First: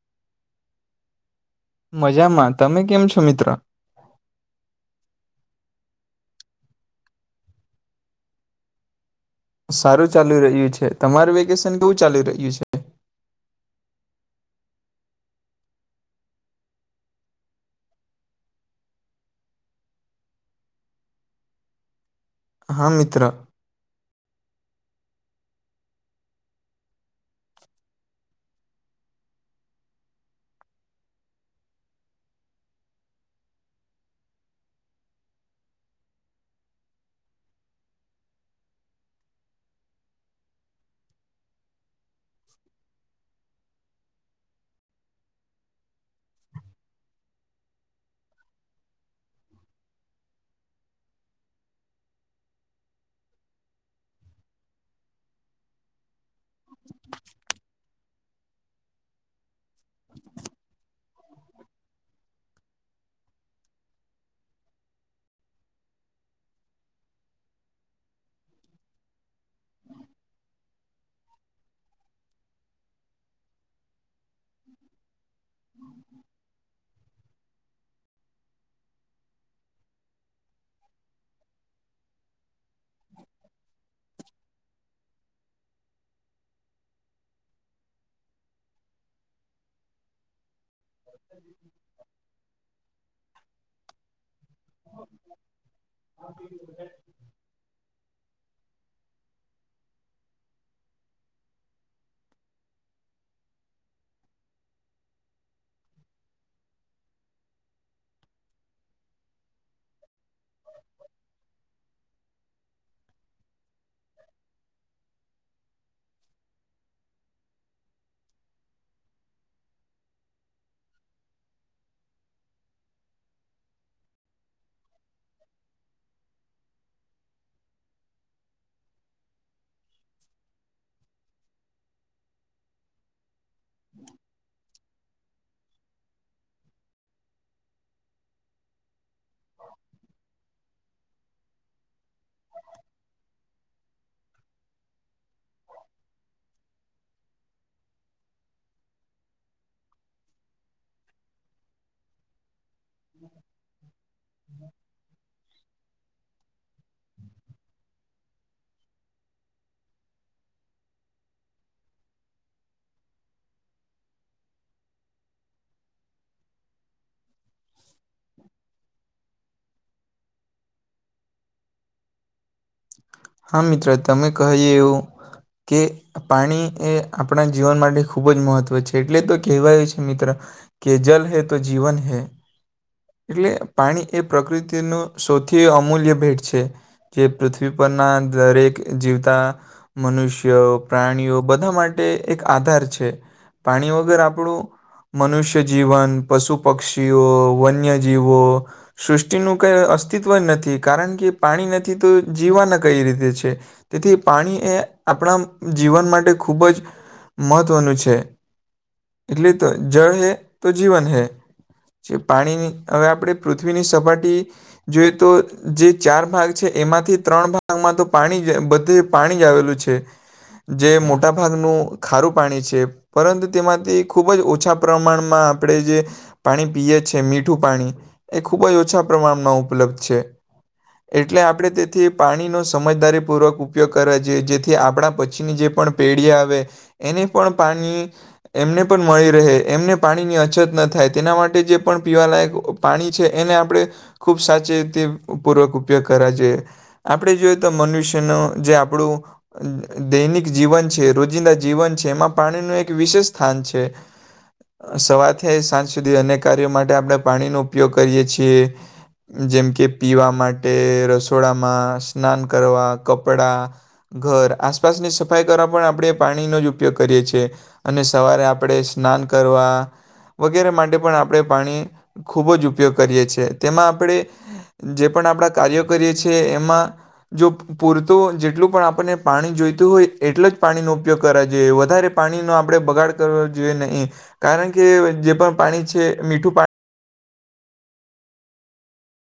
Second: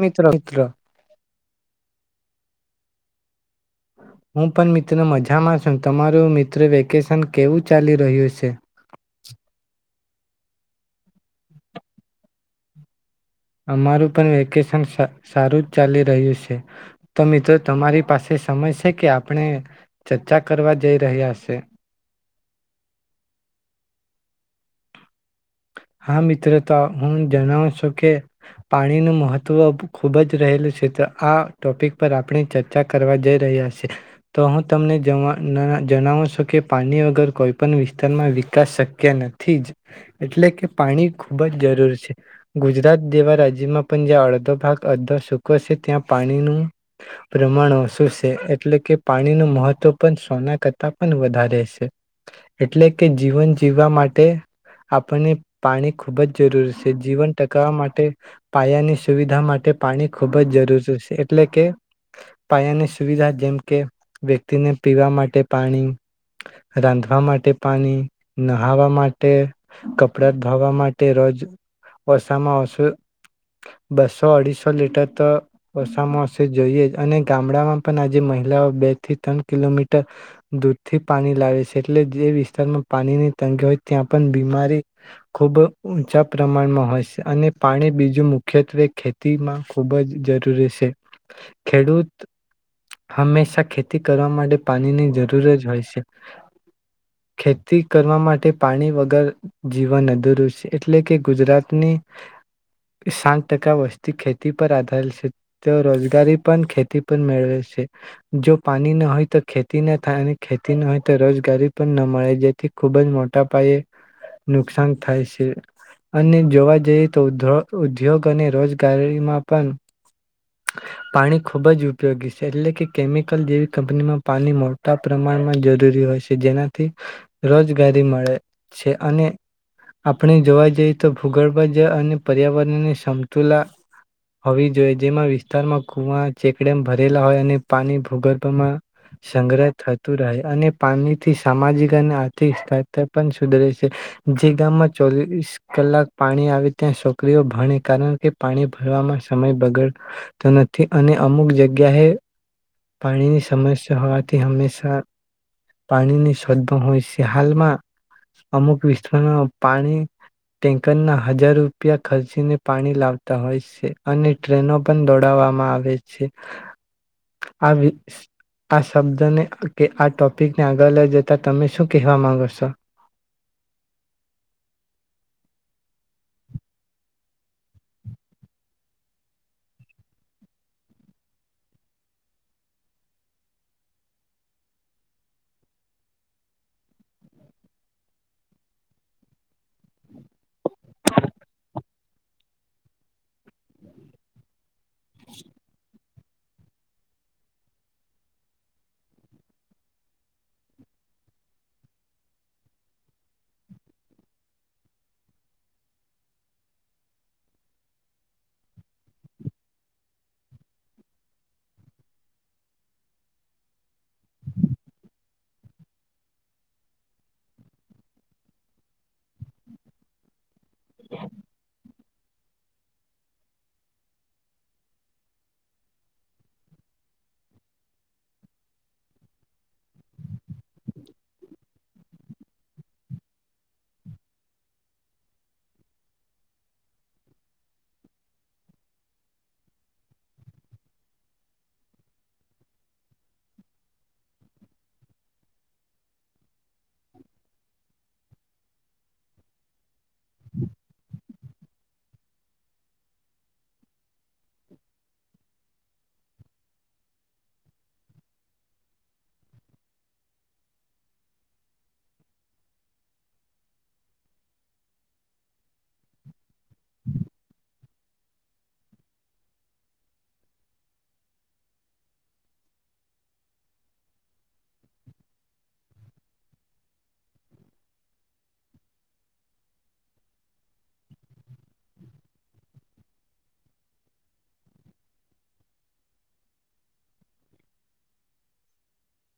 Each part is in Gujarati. મિત્ર મિત્ર. મજામાં, તમે કેમ છો? મિત્ર. હું પણ મિત્ર મજા માં છું. તમારું મિત્ર વેકેશન કેવું ચાલી રહ્યું છે? સારું ચાલુ રહ્યું છે, તમારું વેકેશન કેવું ચાલુ રહ્યું છે? અમારું પણ વેકેશન સારું જ ચાલી રહ્યું છે. તો મિત્રો તમારી પાસે સમય છે કે, આપણે ચર્ચા કરવા જઈ રહ્યા છે. હા, મિત્ર. હા મિત્ર તો હું જણાવું છું, કે પાણીનું મહત્વ ખુબ જ રહેલું છે, તો આ ટોપિક પર આપણે ચર્ચા કરવા જઈ રહ્યા છે. તો હું તમને જણાવું છું, કે પાણી વગર કોઈ પણ વિસ્તારમાં વિકાસ શક્ય ન. થી જ એટલે કે પાણી ખૂબ જ જરૂર છે, ગુજરાત જેવા રાજ્યમાં પણ જ્યાં અડધો ભાગ અડધો સૂકો છે, ત્યાં પાણીનું પ્રમાણ ઓછું સે, એટલે કે પાણીનું મહત્વ પણ સોના કરતા પણ વધારે સે. એટલે કે જીવન જીવવા માટે તે આપણને પાણી ખૂબ જ જરૂરી છે. જીવન ટકાવવા માટે પાયાની સુવિધા માટે પાણી ખૂબ જ જરૂરી છે, એટલે કે પાયાની સુવિધા જેમ કે, વ્યક્તિને પીવા માટે પાણી, રાંધવા માટે પાણી, નહાવા માટે. તે કપડાં ધોવા માટે, રોજ ઓસામાં ઓસો, બસ- સો અઢીસો લીટર તો, ઓછા માં ઓછી જોઈએ જ. અને ગામડામાં પણ આજે મહિલાઓ બે થી ત્રણ કિલોમીટર દૂરથી પાણી લાવે છે, એટલે જે વિસ્તારમાં પાણીની તંગી હોય. ત્યાં પણ બીમારી ખૂબ ઊંચા પ્રમાણમાં હોય છે, અને પાણી બીજું મુખ્યત્વે ખેતીમાં ખુબ જ જરૂરી છે. ખેડૂત, હંમેશા ખેતી કરવા માટે પાણીની જરૂર જ હોય સે. ખેતી કરવા માટે પાણી વગર જીવન અધૂરું છે. એટલે કે ગુજરાતની સાત ટકા વસ્તી ખેતી પર આધારે છે. તે રોજગારી પણ ખેતી પર મેળવે છે, જો પાણી ન હોય તો ખેતી ના થાય અને ખેતી ન હોય તો રોજગારી પણ ન મળે. જેથી ખૂબ જ મો ટા પાયે નુકસાન થાય છે. અને જોવા જઈએ તો ઉ ઉદ્યોગ અને રોજગારીમાં પણ પાણી ખૂબ જ ઉપયોગી છે. એટલે કે કેમિકલ જેવી કંપનીમાં પાણી મોટા પ્રમાણમાં જરૂરી હોય છે. જેનાથી રોજગારી મળે છે. અને આપણે જોવા જઈએ તો ભૂગર્ભ જ અને પર્યાવરણની સમતુલા [inaudible] જોઈએ જેમાં વિસ્તારમાં કુવા ચેકડેમ ભરેલા હોય અને પાણી ભૂગર્ભમાં સંગ્રહ થતું રહે, અને પાણીથી સામાજિક અને આર્થિક સ્ ત પણ સુધરે છે. જે ગામમાં ચોવીસ કલાક પાણી આવે ત્યાં છોકરીઓ ભણે કારણ કે પાણી ભરવામાં સમય બગડતો નથી. અને અમુક જગ્યાએ પાણીની સમસ્યા હોવાથી હંમેશા પાણીની [unintelligible] હાલમાં અમુક વિસ્ત પાણી ટેન્કરના હજાર રૂપિયા ખર્ચીને પાણી લાવતા હોય છે. અને ટ્રેનો પણ દોડવામાં આવે છે આ આ શબ્દને કે આ ટોપિકને આગળ લઈ જતા તમે શું કહેવા માંગો છો? હા મિત્ર તમે કહીએ એવું કે પાણી એ આપણા જીવન માટે ખૂબ જ મહત્વ છે. એટલે તો કહેવાય છે મિત્ર કે જલ હૈ તો જીવન હૈ, એટલે પાણી એ પ્રકૃતિનું સૌથી અમૂલ્ય ભેટ છે, જે પૃથ્વી ઉપરના દરેક જીવતા મનુષ્યો પ્રાણીઓ બધા માટે એક આધાર છે. પાણી વગર આપણું મનુષ્ય જીવન પશુ પક્ષીઓ વન્યજીવો સૃષ્ટિનું કઈ અસ્તિત્વ નથી. કારણ કે પાણી નથી તો જીવાના કઈ રીતે છે, તેથી પાણી એ આપણા જીવન માટે ખૂબ જ મહત્ત્વનું છે. એટલે તો જળ હૈ તો જીવન હૈ જે પાણી હવે આપણે પૃથ્વીની સપાટી જોઈએ તો જે ચાર ભાગ છે એમાંથી ત્રણ ભાગમાં તો પાણી બધું પાણી આવેલું છે. જે મોટા ભાગનું ખારું પાણી છે પરંતુ તેમાંથી ખૂબ જ ઓછા પ્રમાણમાં આપણે જે પાણી પીએ છીએ મીઠું પાણી એ ખૂબ જ ઓછા પ્રમાણમાં ઉપલબ્ધ છે એટલે આપણે તે થી પાણીનો સમજદારીપૂર્વક ઉપયોગ કર જોઈએ જેથી આપણા પછીની જે પણ પેઢી આવે એને પણ પાણી એમને પણ મળી રહે એમને પાણીની અછત ન થાય તેના માટે જે પણ પીવાલાયક પાણી છે એને આપણે ખૂબ સાચી રીતે પૂર્વક ઉપયોગ કરવા જોઈએ. આપણે જોઈએ તો મનુષ્યનું જે આપણું દૈનિક જીવન છે રોજિંદા જીવન છે એમાં પાણીનું એક વિશેષ સ્થાન છે સવારથી સાંજ સુધી અને્ય કાર્યો માટે આપણે પાણીનો ઉપયોગ કરીએ છીએ જેમ કે પીવા માટે રસોડા સ્નાન કરવા કપડા ઘર આસપાસની સફાઈ કરવા પણ આપણે પાણીનો જ ઉપયોગ કરીએ છીએ અને સવારે આપણે સ્નાન કરવા વગેરે માટે પણ આપણે પાણી ખૂબ જ ઉપયોગ કરીએ છીએ તેમાં આપણે જે પણ આપણા કાર્યો કરીએ છ છે એમાં જો પૂરતું જેટલું પણ આપણને પાણી જોઈતું હોય એટલ જ પાણીનો ઉપયોગ કરાય. જે વધારે પાણી નો આપડે બગાડ કરવો જોઈએ નહી, કારણ કે જે પણ પાણી છે મીઠું પાણ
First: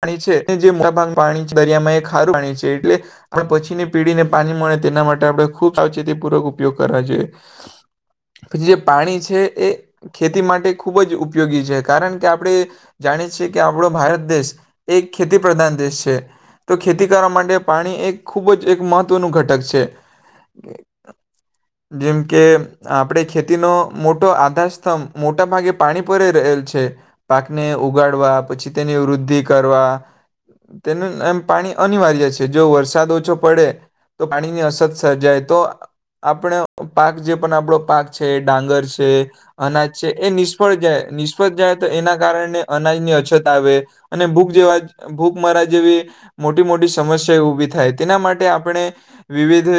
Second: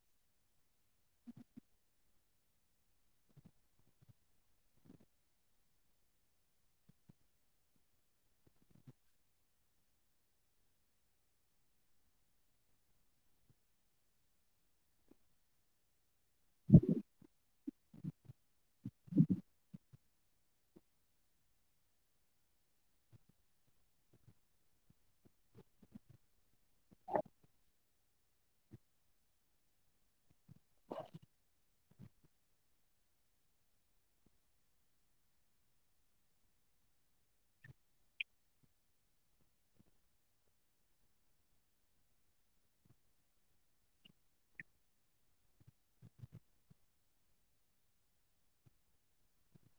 પાણી છે તે જે મા પાણી દરિયામાં એક ખારું પાણી છે એટલે આપણે પછીને પીડીને પાણી મળે તેના માટે આપણે ખૂબ સાવચેતી પૂર્વક ઉપયોગ કરવા જોઈએ. જે પાણી છે એ ખેતી માટે ખૂબ જ ઉપયોગી છે કારણ કે આપણે જાણી છી કે આપણો ભારત દેશ એક ખેતી પ્રધાન દેશ છે, તો ખેતી કરવા માટે પાણી એક ખૂબ જ એક મહત્વનું ઘટક છે, જેમ કે આપણે ખેતીનો મોટો આધારસ્તંભ મોટા ભાગે પાણી પર અહ રહેલ છે. પાકને ઉગાડવા પછી તેની વૃદ્ધિ કરવા તેને એમ પાણી અનિવાર્ય છે જો વરસાદ ઓછો પડે તો પાણીની અછત સર્જાય તો આપણે પાક જે પણ આપણો પાક છે, ડાંગર છે, અનાજ છે, એ નિષ્ફળ જાય, નિષ્ફળ જાય તો એના કારણે અનાજની અછત આવે. અને ભૂખ જેવા ભૂખ મરા જેવી મોટી-મોટી સમસ્યાઓ ઊભી થાય તેના માટે આપણે વિવિધ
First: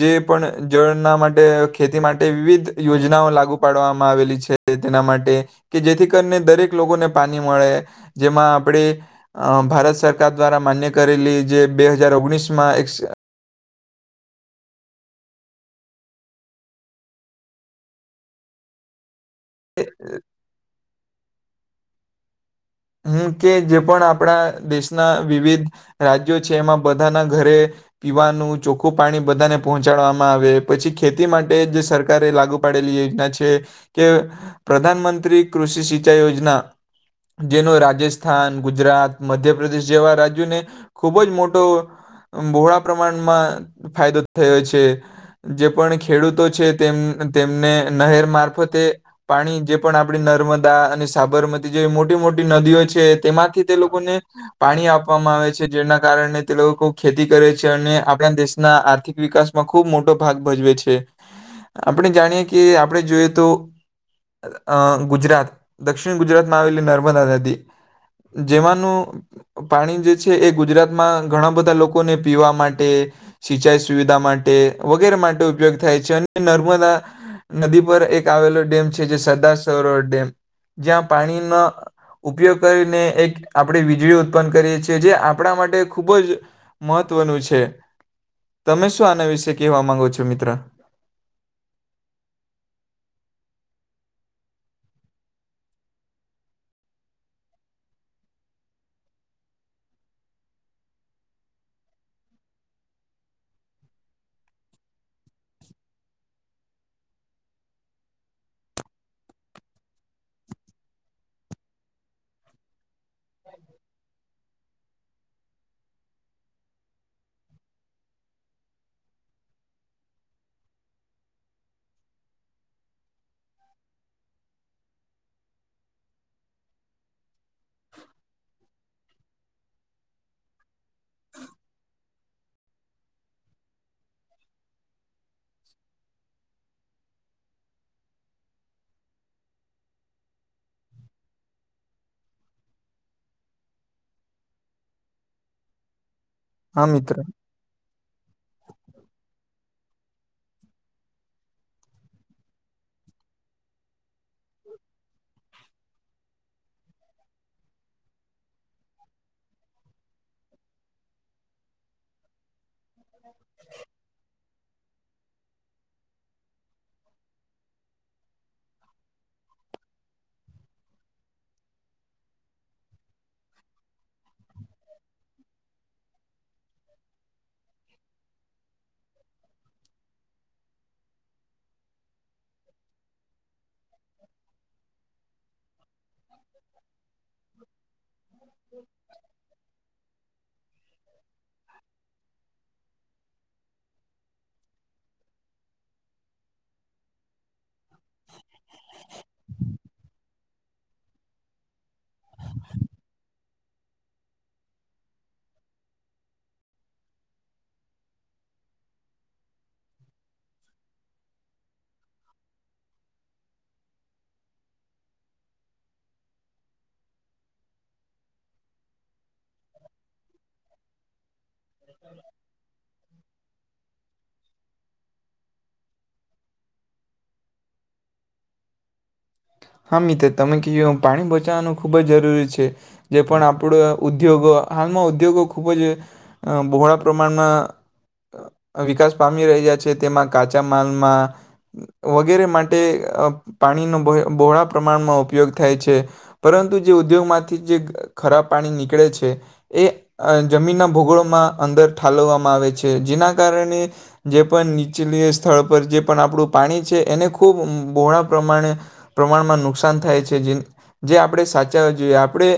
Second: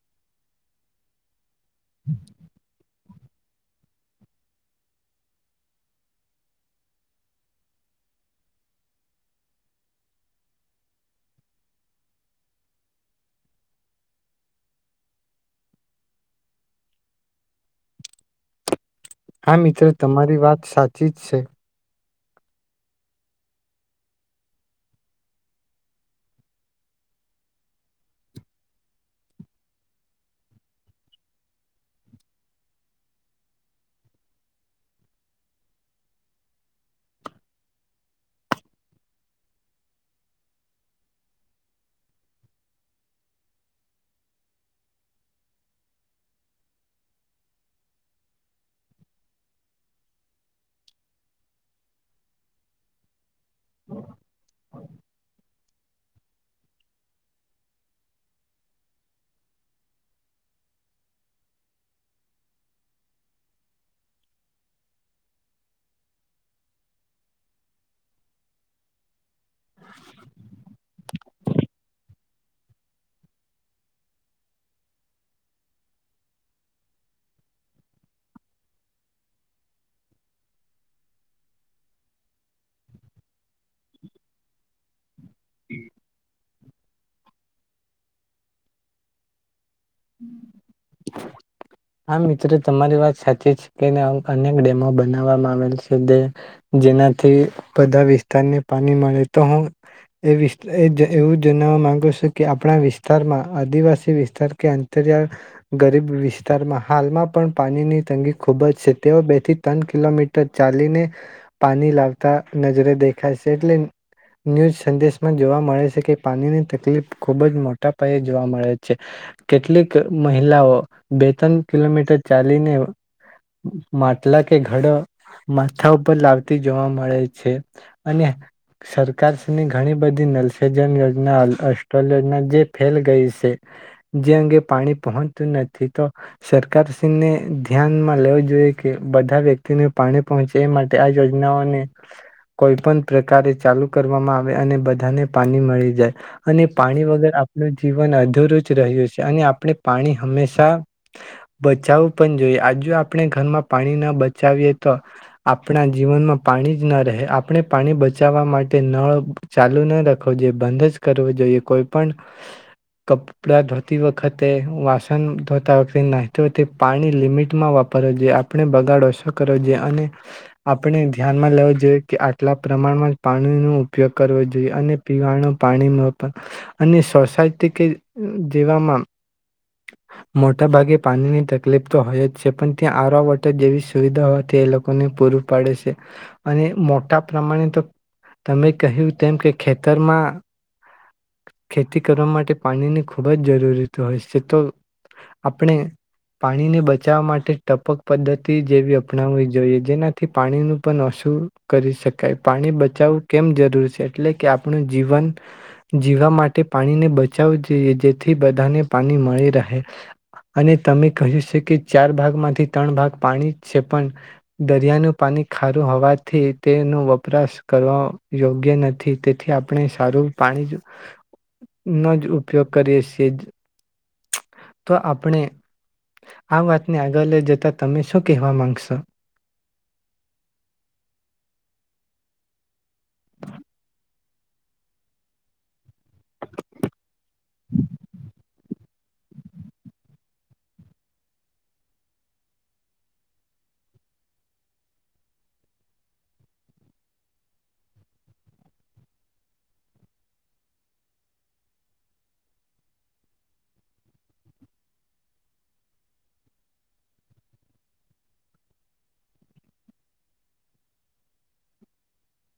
જે પણ જળના માટે ખેતી માટે વિવિધ યોજનાઓ લાગુ પાડવા માં આવેલી છે તેના માટે કે જેથી કરીને દરેક લોકોને પાણી મળે. જેમાં આપણે અહ ભારત સરકાર દ્વારા માન્ય કરેલી જે બે હજાર ઓગણીસમાં એક હા મિત્ર તમારી વાત સાચી જ છે. હમ્મ કે જે પણ આપણા દેશના વિવિધ રાજ્યો છે, એમાં બધાના ઘરે પીવાનું ચોખ્ખું પાણી બધાને પહોંચાડવામાં આવે, પછી ખેતી માટે જે સરકારે લાગુ પાડેલી યોજના છે તે પ્રધાનમંત્રી કૃષિ સિંચાઈ યોજના જેનો રાજસ્થાન, ગુજરાત, મધ્યપ્રદેશ જેવા રાજ્યોને ખૂબ જ મોટો બહોળા પ્રમાણમાં ફાયદો થયો છે. જે પણ ખેડૂતો છે તેમ તેમને નહેર મારફતે પાણી જે પણ આપડી નર્મદા અને સાબરમતી જેવી મો મોટી-મોટી નદીઓ છે તેમાંથી તે લોકોને પાણી આપવામાં આવે છે જેના કારણે તે લોકો ખૂબ ખેતી કરે છે અને આપણા દેશના આર્થિક વિકાસમાં ખૂબ મોટો ભાગ ભજવે છે. આપણે જાણીએ કે આપણે જોઈએ તો અહ ગુજરાત દક્ષિણ ગુજરાતમાં આવેલી નર મદા નદી જેમાંનું પાણી જે છે એ ગુજરાતમાં ઘણા બધા લોકોને પીવા માટે સિંચાઈ સુવિધા માટે વગેરે માટે ઉપયોગ થાય છે અને નર્મદા નદી પર એક આવેલો ડેમ છે જે સરદાર સરોવર ડેમ જ્યાં પાણીનો ઉપયોગ કરીને એક આપણે વીજળી ઉત્પન્ન કરીએ છીએ જે આપણા માટે ખૂબ જ મહત્વનું છે તમે શું આના વિશે કહેવા માંગો છો મિત્ર હા મિત્રો તમારી વાત સાચી છે. અનેક ડેમો બનાવવામાં આવેલ છે જેનાથી બધા વિસ્તારને પાણી મળે તો હું એ એવું જણાવવા માંગુ છું કે આપણા વિસ્તારમાં આદિવાસી વિસ્તાર કે અત ગરીબ વિસ્તારમાં હાલમાં પણ પાણીની તંગી ખુબ જ છે તેઓ બે થી ત્રણ કિલોમીટર ચાલીને પાણી લાવતા નજરે દેખા છે એટલે ન્યૂઝ સંદેશમાં જોવા મળે છે કે પાણીની તકલીફ ખુબ જ મોટા પાયે જોવા મળે છે. કેટલીક મહિલાઓ બે ત્રણ કિલોમીટર ચાલીને માટલા કે ઘડ માથા ઉપર લાવતી જોવા મળે છે અને સરકારની ઘણી બધી નલસજન યોજના અલ યોજના જે ફેલ ગઈ છે. જે અંગે પાણી પહોંચતું નથી તો સરકારશ્રીને ધ્યાનમાં લેવું જોઈએ કે બધા વ્યક્તિને પાણી પહોંચે એ માટે આ યોજનાઓને કોઈ પણ પ્રકારે ચાલુ કરવામાં આવે અને બધાને પાણી મળી જાય. અને હા પાણી મિત્ર વગર આપણું જીવન અધુરુંજ રહ્યું છે. આપણે પાણી હંમેશા બચાવવું પણ જોઈએ આજુ આપણે ઘરમાં પાણી ના બચાવીએ તો આપણા જીવનમાં પાણી જ ના રહે આપણે પાણી બચાવવા માટે નળ ચાલુ ના રાખવો જોઈએ બંધ જ કરવો જોઈએ કોઈ પણ કપડા તી વખતે વાસણ ધોતા વખતે નાહતો વખતે પાણી લિમિટમાં વાપરવું જોઈએ આપણે બગાડ ઓછો કરવો જોઈએ અને આપણે ધ્યાનમાં લેવો જોઈએ કે આટલા પ્રમાણમાં જ પાણીનો ઉપયોગ કરવો જોઈએ અને પીવાનું પાણીમાં અને સોસાયટી કે દિવમન મોટાભાગે પાણીની તકલીફ તો હોય જ છે પણ ત્યાં આવા વોટર જેવી સુવિધા હોયથી એ લોકોને પૂરું પાડે છે અને મોટા પ્રમાણે તો તમે કહ્યું તેમ કે ખેતરમાં ખેતી કરવા માટે પાણીની ખૂબ જ જરૂરત હોય છે તો આપણે પાણીને બચાવવા માટે ટપક પદ્ધતિ જેવી અપનાવવી જોઈએ જેનાથી પાણીનું પણ ઓશું કરી શકાય પાણી બચાવવું કેમ જરૂરી છે એટલે કે આપણું જીવન જીવા માટે પાણીને બચાવું જોઈએ જેથી બધાને પાણી મળી રહે અને તમે કહ્યું છે કે ચાર ભાગમાંથી ત્રણ ભાગ પાણી જ છે પણ દરિયાનું પાણી ખારું હોવાથી તેનો વપરાશ કરો યોગ્ય નથી તેથી આપણે સારું પાણી હ. નો જ ઉપયોગ કરીએ છીએ જ. તો આપણે આ વાતને આગળ લઈ જતા તમે શું કહેવા માંગશો. હા મિત્ર તમે કહી્યું પાણી બચાવવાનું ખૂબ જ જરૂરી છે જે પણ આપણ ઉદ્યોગો હાલમાં ઉદ્યોગો ખૂબ જ બોળા પ્રમાણમાં વિકાસ પામી રહ્યા છે તેમાં કાચા માલમાં વગેરે માટે પાણીનો બહોળા પ્રમાણમાં ઉપયોગ થાય છે પરંતુ જે ઉદ્યોગમાંથી જે ખરાબ પાણી નીકળે છે એ જમીનના ભૂગોળમાં અંદર ઠાલવવામાં આવે છે જેના કારણે જે પણ નીચલી સ્થળ પર જે પણ આપણું પાણી છે એને ખૂબ બહોળા પ્રમાણે પ્રમાણમાં નુકસાન થાય છે જે જે આપણે સાચવવા જોઈએ આપણે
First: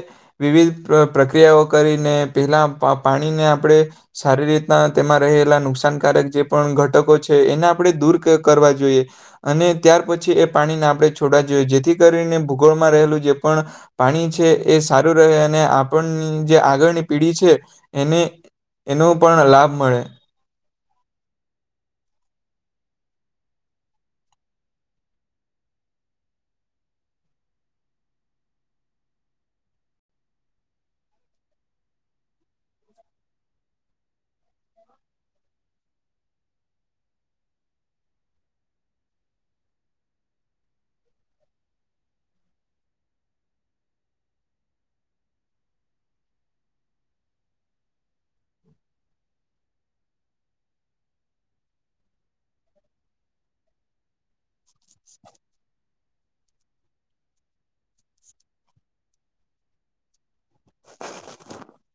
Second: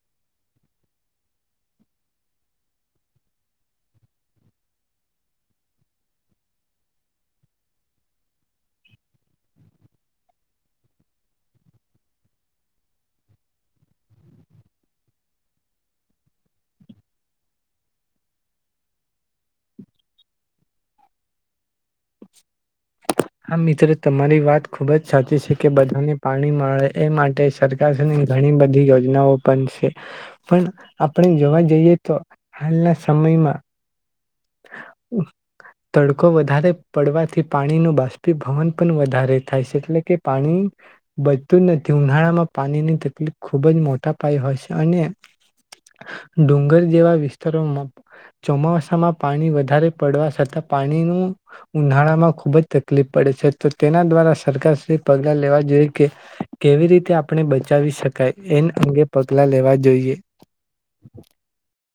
વિવિધ પ્રક્રિયાઓ કરીને પહેલાં પા પાણીને આપણે સારી રીતના તેમાં રહેલા નુકસાનકારક જે પણ ઘટકો છે એને આપણે દૂર કરવા જોઈએ અને ત્યાર પછી એ પાણીને આપણે છોડ જોઈએ જેથી કરીને ભૂગોળમાં રહેલું જે પણ પાણી છે એ સારું રહે અને આપણની જે આગળની પીઢી છે એને એનો પણ લાભ મળે. હા મિત્રો તમારી વાત ખુબ જ સાચી છે કે બધાને પાણી મળે એ માટે સરકાર ઘણી બધી યોજનાઓ પણ છે પણ આપણે જોવા જઈએ તો હાલના સમયમાં તડકો વધારે પડવાથી પાણીનું બાષ્પીભવન પણ વધારે થાય છે એટલે કે પાણી બચતું નથી ઉનાળામાં પાણીની તકલીફ ખુબ જ મોટા પાય હોય છે અને ડુંગર જેવા વિસ્તારોમાં ચોમાસામાં પાણી વધારે પડવા છતાં પાણીનું ઉનાળામાં ખુબ જ તકલીફ પડે છે તો તેના દ્વારા સરકાર પગલા લેવા જોઈએ કે કેવી રીતે આપણે બચાવી શકાય એ અંગે પગલા લેવા જોઈએ.